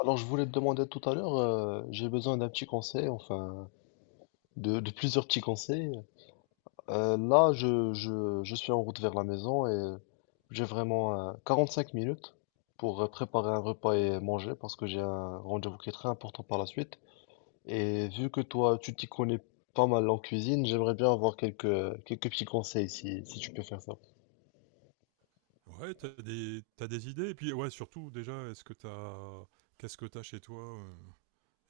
Alors, je voulais te demander tout à l'heure, j'ai besoin d'un petit conseil, enfin, de plusieurs petits conseils. Là, je suis en route vers la maison et j'ai vraiment 45 minutes pour préparer un repas et manger parce que j'ai un rendez-vous qui est très important par la suite. Et vu que toi, tu t'y connais pas mal en cuisine, j'aimerais bien avoir quelques petits conseils si tu peux faire ça. Ouais, t'as des idées. Et puis, ouais, surtout, déjà, est-ce que t'as. Qu'est-ce que t'as chez toi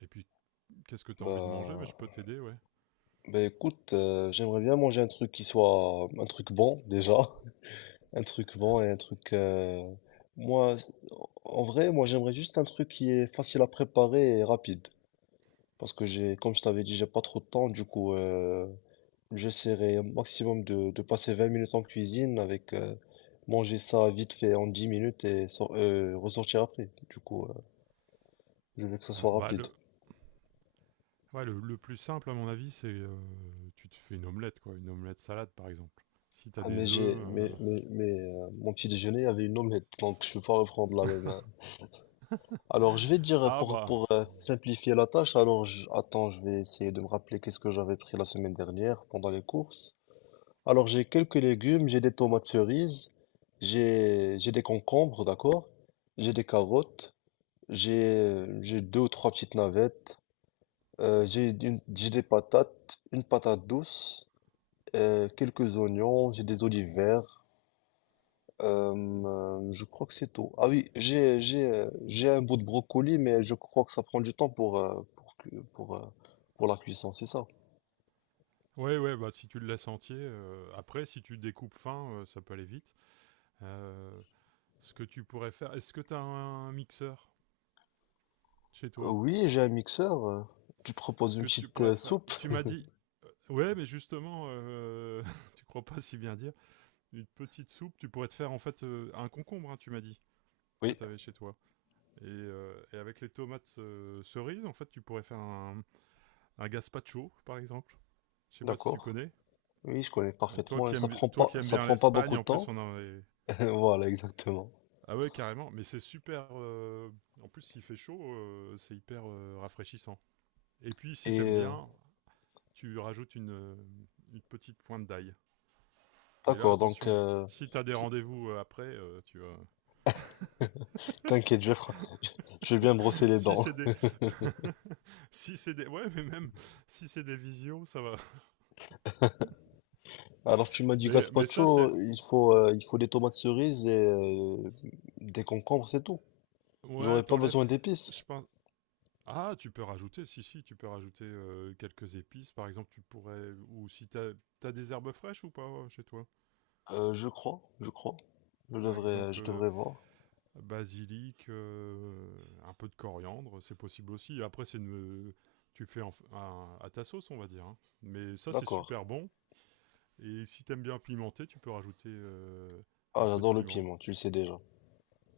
et puis, qu'est-ce que t'as envie de manger? Mais Bah, je peux t'aider, ouais. bah écoute, j'aimerais bien manger un truc qui soit un truc bon déjà. Un truc bon et un truc. Moi, en vrai, moi j'aimerais juste un truc qui est facile à préparer et rapide. Parce que j'ai, comme je t'avais dit, j'ai pas trop de temps. Du coup, j'essaierai au maximum de passer 20 minutes en cuisine avec manger ça vite fait en 10 minutes et ressortir après. Du coup, je veux que ça soit Alors, bah, rapide. Ouais, le plus simple, à mon avis, c'est tu te fais une omelette, quoi. Une omelette salade, par exemple. Si t'as Ah, mais des œufs. Mon petit déjeuner avait une omelette, donc je peux pas reprendre la euh, même. Alors, je vais te dire Ah, pour, bah. pour euh, simplifier la tâche, alors attends, je vais essayer de me rappeler qu'est-ce que j'avais pris la semaine dernière pendant les courses. Alors, j'ai quelques légumes, j'ai des tomates cerises, j'ai des concombres, d'accord? J'ai des carottes, j'ai deux ou trois petites navettes, j'ai des patates, une patate douce, quelques oignons, j'ai des olives vertes. Euh, je crois que c'est tout. Ah oui, j'ai un bout de brocoli, mais je crois que ça prend du temps pour pour la cuisson, c'est ça. Ouais, ouais, bah, si tu le laisses entier. Après, si tu découpes fin, ça peut aller vite. Euh, Ce que tu pourrais faire. Est-ce que t'as un mixeur chez toi? Oui, j'ai un mixeur. Tu proposes Ce une que tu petite pourrais faire. soupe? Tu m'as dit. Ouais, mais justement, tu crois pas si bien dire. Une petite soupe, tu pourrais te faire en fait un concombre, hein, tu m'as dit, que Oui, tu avais chez toi. Et avec les tomates cerises, en fait, tu pourrais faire un gazpacho, par exemple. Je sais pas si tu d'accord. connais. Oui, je connais Toi parfaitement. et qui Ça aimes, prend toi pas qui aimes ça bien prend pas beaucoup l'Espagne, de en plus, temps. on en avait... Voilà, exactement. Ah ouais, carrément. Mais c'est super... en plus, s'il fait chaud, c'est hyper rafraîchissant. Et puis, si Et t'aimes bien, tu rajoutes une petite pointe d'ail. Mais là, d'accord, donc attention, si t'as des rendez-vous après, tu vois. t'inquiète, je vais bien brosser les Si dents. c'est des. Si c'est des. Ouais, mais même si c'est des visios, ça va. Alors tu m'as dit Mais ça, c'est. gazpacho, il faut des tomates cerises et des concombres, c'est tout. Ouais, J'aurais pas t'enlèves. besoin Je d'épices. pense. Ah, tu peux rajouter, si, si, tu peux rajouter quelques épices. Par exemple, tu pourrais. Ou si t'as des herbes fraîches ou pas chez toi? Je crois. Je Par devrais, euh, exemple, je devrais voir. basilic, un peu de coriandre, c'est possible aussi. Après, c'est une. Tu fais en- un- à ta sauce, on va dire, hein. Mais ça, c'est D'accord. super bon. Et si t'aimes bien pimenter, tu peux rajouter Ah, un peu de j'adore le piment. piment, tu le sais déjà.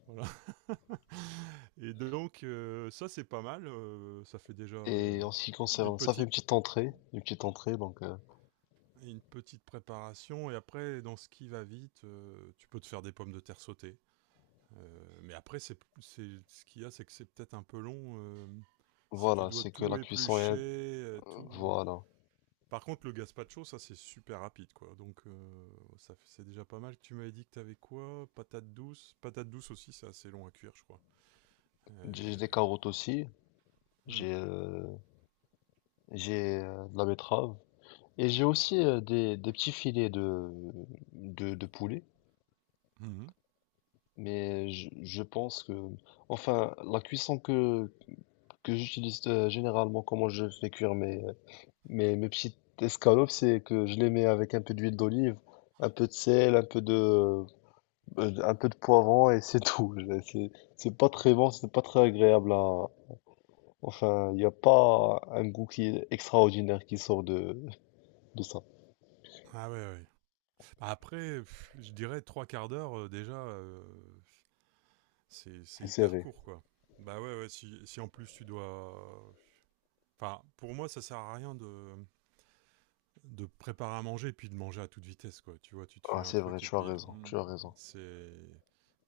Voilà. Et donc, ça, c'est pas mal. Ça fait déjà Et en ce qui une concerne, ça fait une petite petite entrée, une petite entrée, donc une petite préparation et après dans ce qui va vite tu peux te faire des pommes de terre sautées. Mais après c'est ce qu'il y a c'est que c'est peut-être un peu long si tu voilà, dois c'est que tout la cuisson éplucher est, tout. voilà. Par contre, le gazpacho, ça c'est super rapide quoi. Donc ça c'est déjà pas mal. Tu m'avais dit que t'avais quoi? Patate douce. Patate douce aussi, c'est assez long à cuire, je crois. J'ai Euh, des carottes aussi, hmm. j'ai, euh, j'ai de la betterave et j'ai aussi des petits filets de poulet. Mhm. Mais je pense que, enfin, la cuisson que j'utilise généralement, comment je fais cuire mes Mais mes petites escalopes, c'est que je les mets avec un peu d'huile d'olive, un peu de sel, un peu de poivron et c'est tout. C'est pas très bon, c'est pas très agréable à. Enfin, il n'y a pas un goût qui est extraordinaire qui sort de ça. Ah ouais, ouais. Après, pff, je dirais trois quarts d'heure déjà, C'est c'est hyper serré. court quoi. Bah ouais, ouais. Si, si en plus tu dois, enfin, pour moi, ça sert à rien de préparer à manger et puis de manger à toute vitesse quoi. Tu vois, tu te fais Ah, un c'est vrai, truc et tu as puis raison, tu as raison. c'est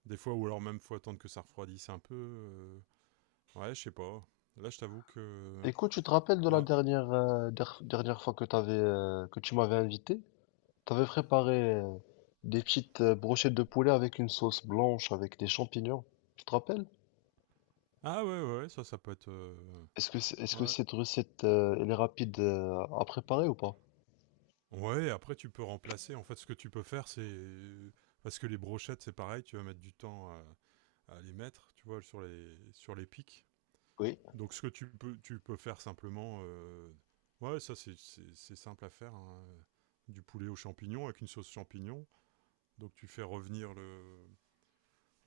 des fois ou alors même faut attendre que ça refroidisse un peu. Ouais, je sais pas. Là, je t'avoue que Écoute, tu te rappelles de la non. dernière fois que tu m'avais invité? T'avais préparé des petites brochettes de poulet avec une sauce blanche, avec des champignons. Tu te rappelles? Ah ouais ouais, ouais, ça ça peut être Est-ce que ouais. cette recette, elle est rapide, à préparer ou pas? Ouais, après tu peux remplacer. En fait, ce que tu peux faire c'est parce que les brochettes c'est pareil, tu vas mettre du temps à les mettre, tu vois, sur les pics. Oui, Donc ce que tu peux faire simplement, ouais, ça c'est simple à faire, hein. Du poulet aux champignons avec une sauce champignon. Donc tu fais revenir le,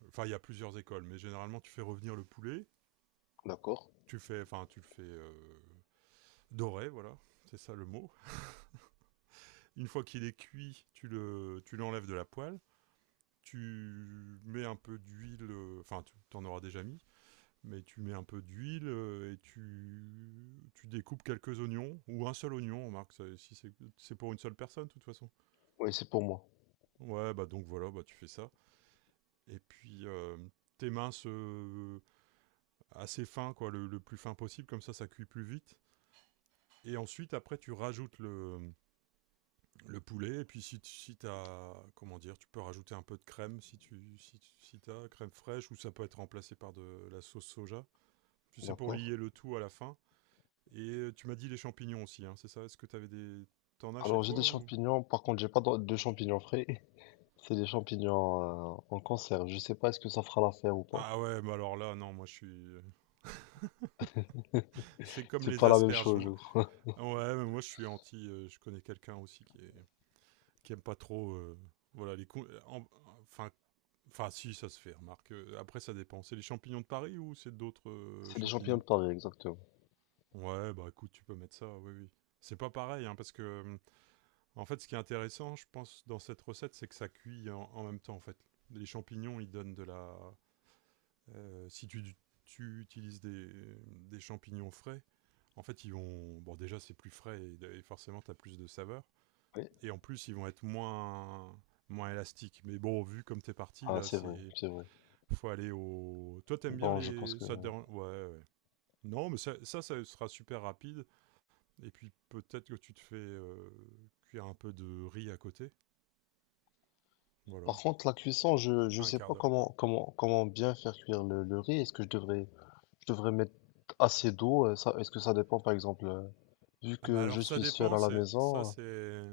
enfin il y a plusieurs écoles, mais généralement tu fais revenir le poulet. d'accord. Tu fais, enfin tu le fais doré, voilà, c'est ça le mot. Une fois qu'il est cuit, tu l'enlèves de la poêle. Tu mets un peu d'huile, enfin tu en auras déjà mis, mais tu mets un peu d'huile et tu découpes quelques oignons, ou un seul oignon, on marque, si c'est pour une seule personne, de toute façon. Oui, c'est pour moi. Ouais, bah donc voilà, bah tu fais ça. Et puis, tes minces assez fins, quoi, le plus fin possible, comme ça cuit plus vite. Et ensuite, après, tu rajoutes le poulet, et puis si, si t'as, comment dire, tu peux rajouter un peu de crème, si tu si, si t'as crème fraîche, ou ça peut être remplacé par de la sauce soja. Tu sais, pour D'accord. lier le tout à la fin. Et tu m'as dit les champignons aussi, hein, c'est ça? Est-ce que t'avais des... T'en as chez Alors, j'ai des toi ou? champignons. Par contre, j'ai pas de champignons frais. C'est des champignons, en conserve. Je sais pas est-ce que ça fera l'affaire ou pas. Ah ouais, mais alors là, non, moi je suis... C'est comme C'est les pas la même asperges, chose, je moi. crois. Ah ouais, mais moi je suis anti... je connais quelqu'un aussi qui est... qui aime pas trop... voilà, les... con- en- enfin... Enfin, si, ça se fait, remarque. Après, ça dépend. C'est les champignons de Paris ou c'est d'autres C'est des champignons champignons? de Paris, exactement. Ouais, bah écoute, tu peux mettre ça, oui, oui. C'est pas pareil, hein, parce que... en fait, ce qui est intéressant, je pense, dans cette recette, c'est que ça cuit en, en même temps, en fait. Les champignons, ils donnent de la... si tu utilises des champignons frais, en fait, ils vont. Bon, déjà, c'est plus frais et forcément, tu as plus de saveur. Oui, Et en plus, ils vont être moins, moins élastiques. Mais bon, vu comme t'es parti, ah, là, c'est vrai, c'est. c'est vrai. Faut aller au. Toi, t'aimes bien Bon, je pense les. que. Ça te dérange. Ouais, ouais. Non, mais ça, ça sera super rapide. Et puis, peut-être que tu te fais cuire un peu de riz à côté. Par Voilà. contre, la cuisson, je Un sais quart pas d'heure. comment bien faire cuire le riz. Est-ce que je devrais mettre assez d'eau? Ça, est-ce que ça dépend, par exemple? Vu Ah bah que je alors ça suis seul dépend, à la c'est ça maison, c'est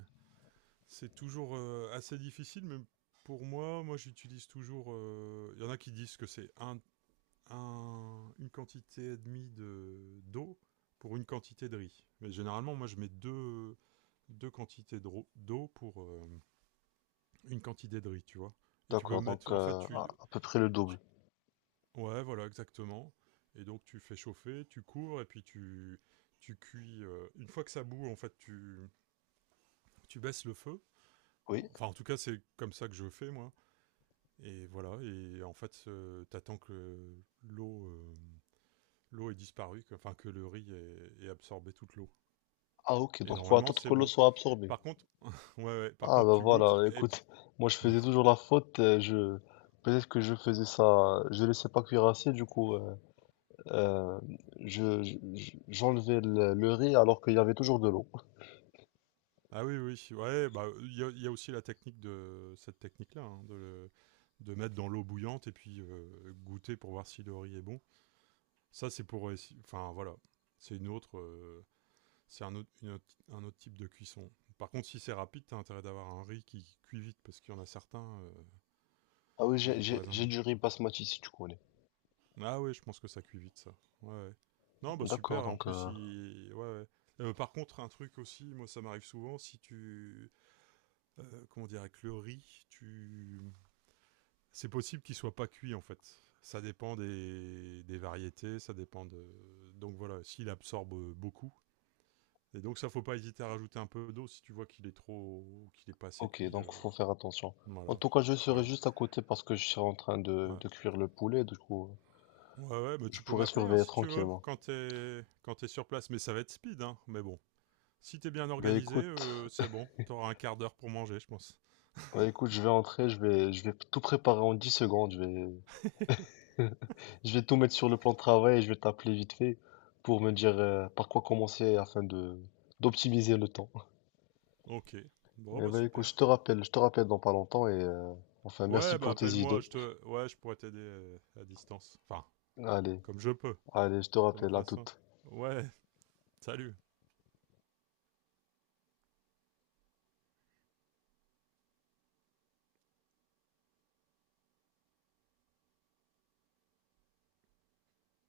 C'est toujours assez difficile, mais pour moi, j'utilise toujours. Il y en a qui disent que c'est une quantité et demie d'eau pour une quantité de riz. Mais généralement, moi je mets deux quantités d'eau pour une quantité de riz, tu vois. Et tu peux d'accord, donc mettre. En fait, à peu près le double. tu- ouais, voilà, exactement. Et donc tu fais chauffer, tu cours, et puis tu cuis. Une fois que ça bout, en fait, tu baisses le feu. Oui. Enfin, en tout cas, c'est comme ça que je fais, moi. Et voilà, et en fait, t'attends que l'eau euh, l'eau ait disparu, que, enfin que le ait absorbé toute l'eau. Ah, ok, Et donc faut normalement, attendre c'est que l'eau bon. soit absorbée. Par contre, ouais, ouais, par Ah contre, bah tu goûtes voilà, et puis écoute, moi je faisais toujours la faute, je peut-être que je faisais ça, je laissais pas cuire assez, du coup euh, j'enlevais le riz alors qu'il y avait toujours de l'eau. ah oui, oui, ouais, bah il y a aussi la technique de cette technique-là, hein, de mettre dans l'eau bouillante et puis goûter pour voir si le riz est bon. Ça, c'est pour, enfin voilà, c'est c'est un autre, un autre type de cuisson. Par contre, si c'est rapide, t'as intérêt d'avoir un riz qui cuit vite parce qu'il y en a certains. Ah oui, j'ai j'ai Par j'ai exemple. du riz basmati si tu connais. Ah ouais, je pense que ça cuit vite, ça. Ouais, ouais. Non, bah D'accord, super, en donc plus, il... ouais, ouais. Par contre, un truc aussi, moi ça m'arrive souvent, si tu... comment dire, avec le riz, tu... C'est possible qu'il soit pas cuit en fait. Ça dépend des variétés, ça dépend de... Donc voilà, s'il absorbe beaucoup. Et donc ça, faut pas hésiter à rajouter un peu d'eau si tu vois qu'il est trop... qu'il est pas assez ok, cuit. donc faut faire attention. En Voilà. tout cas, je serai Voilà. juste à côté parce que je suis en train de, Ouais. de cuire le poulet, du coup. Ouais, ouais, bah Je tu peux pourrais m'appeler hein, surveiller si tu veux, tranquillement. Quand t'es sur place, mais ça va être speed, hein. Mais bon, si t'es bien Bah organisé, écoute, c'est bon. T'auras un quart d'heure pour manger, je pense. bah écoute, je vais entrer, je vais tout préparer en 10 secondes, je vais, je vais tout mettre sur le plan de travail et je vais t'appeler vite fait pour me dire par quoi commencer afin de d'optimiser le temps. Ok. Bon, Et bah bah écoute, super. je te rappelle dans pas longtemps et enfin merci Ouais, bah pour tes appelle-moi, idées. Ouais, je pourrais t'aider à distance. Enfin, Allez, comme je peux, allez, je te de ma rappelle, à façon. toute. Ouais, salut.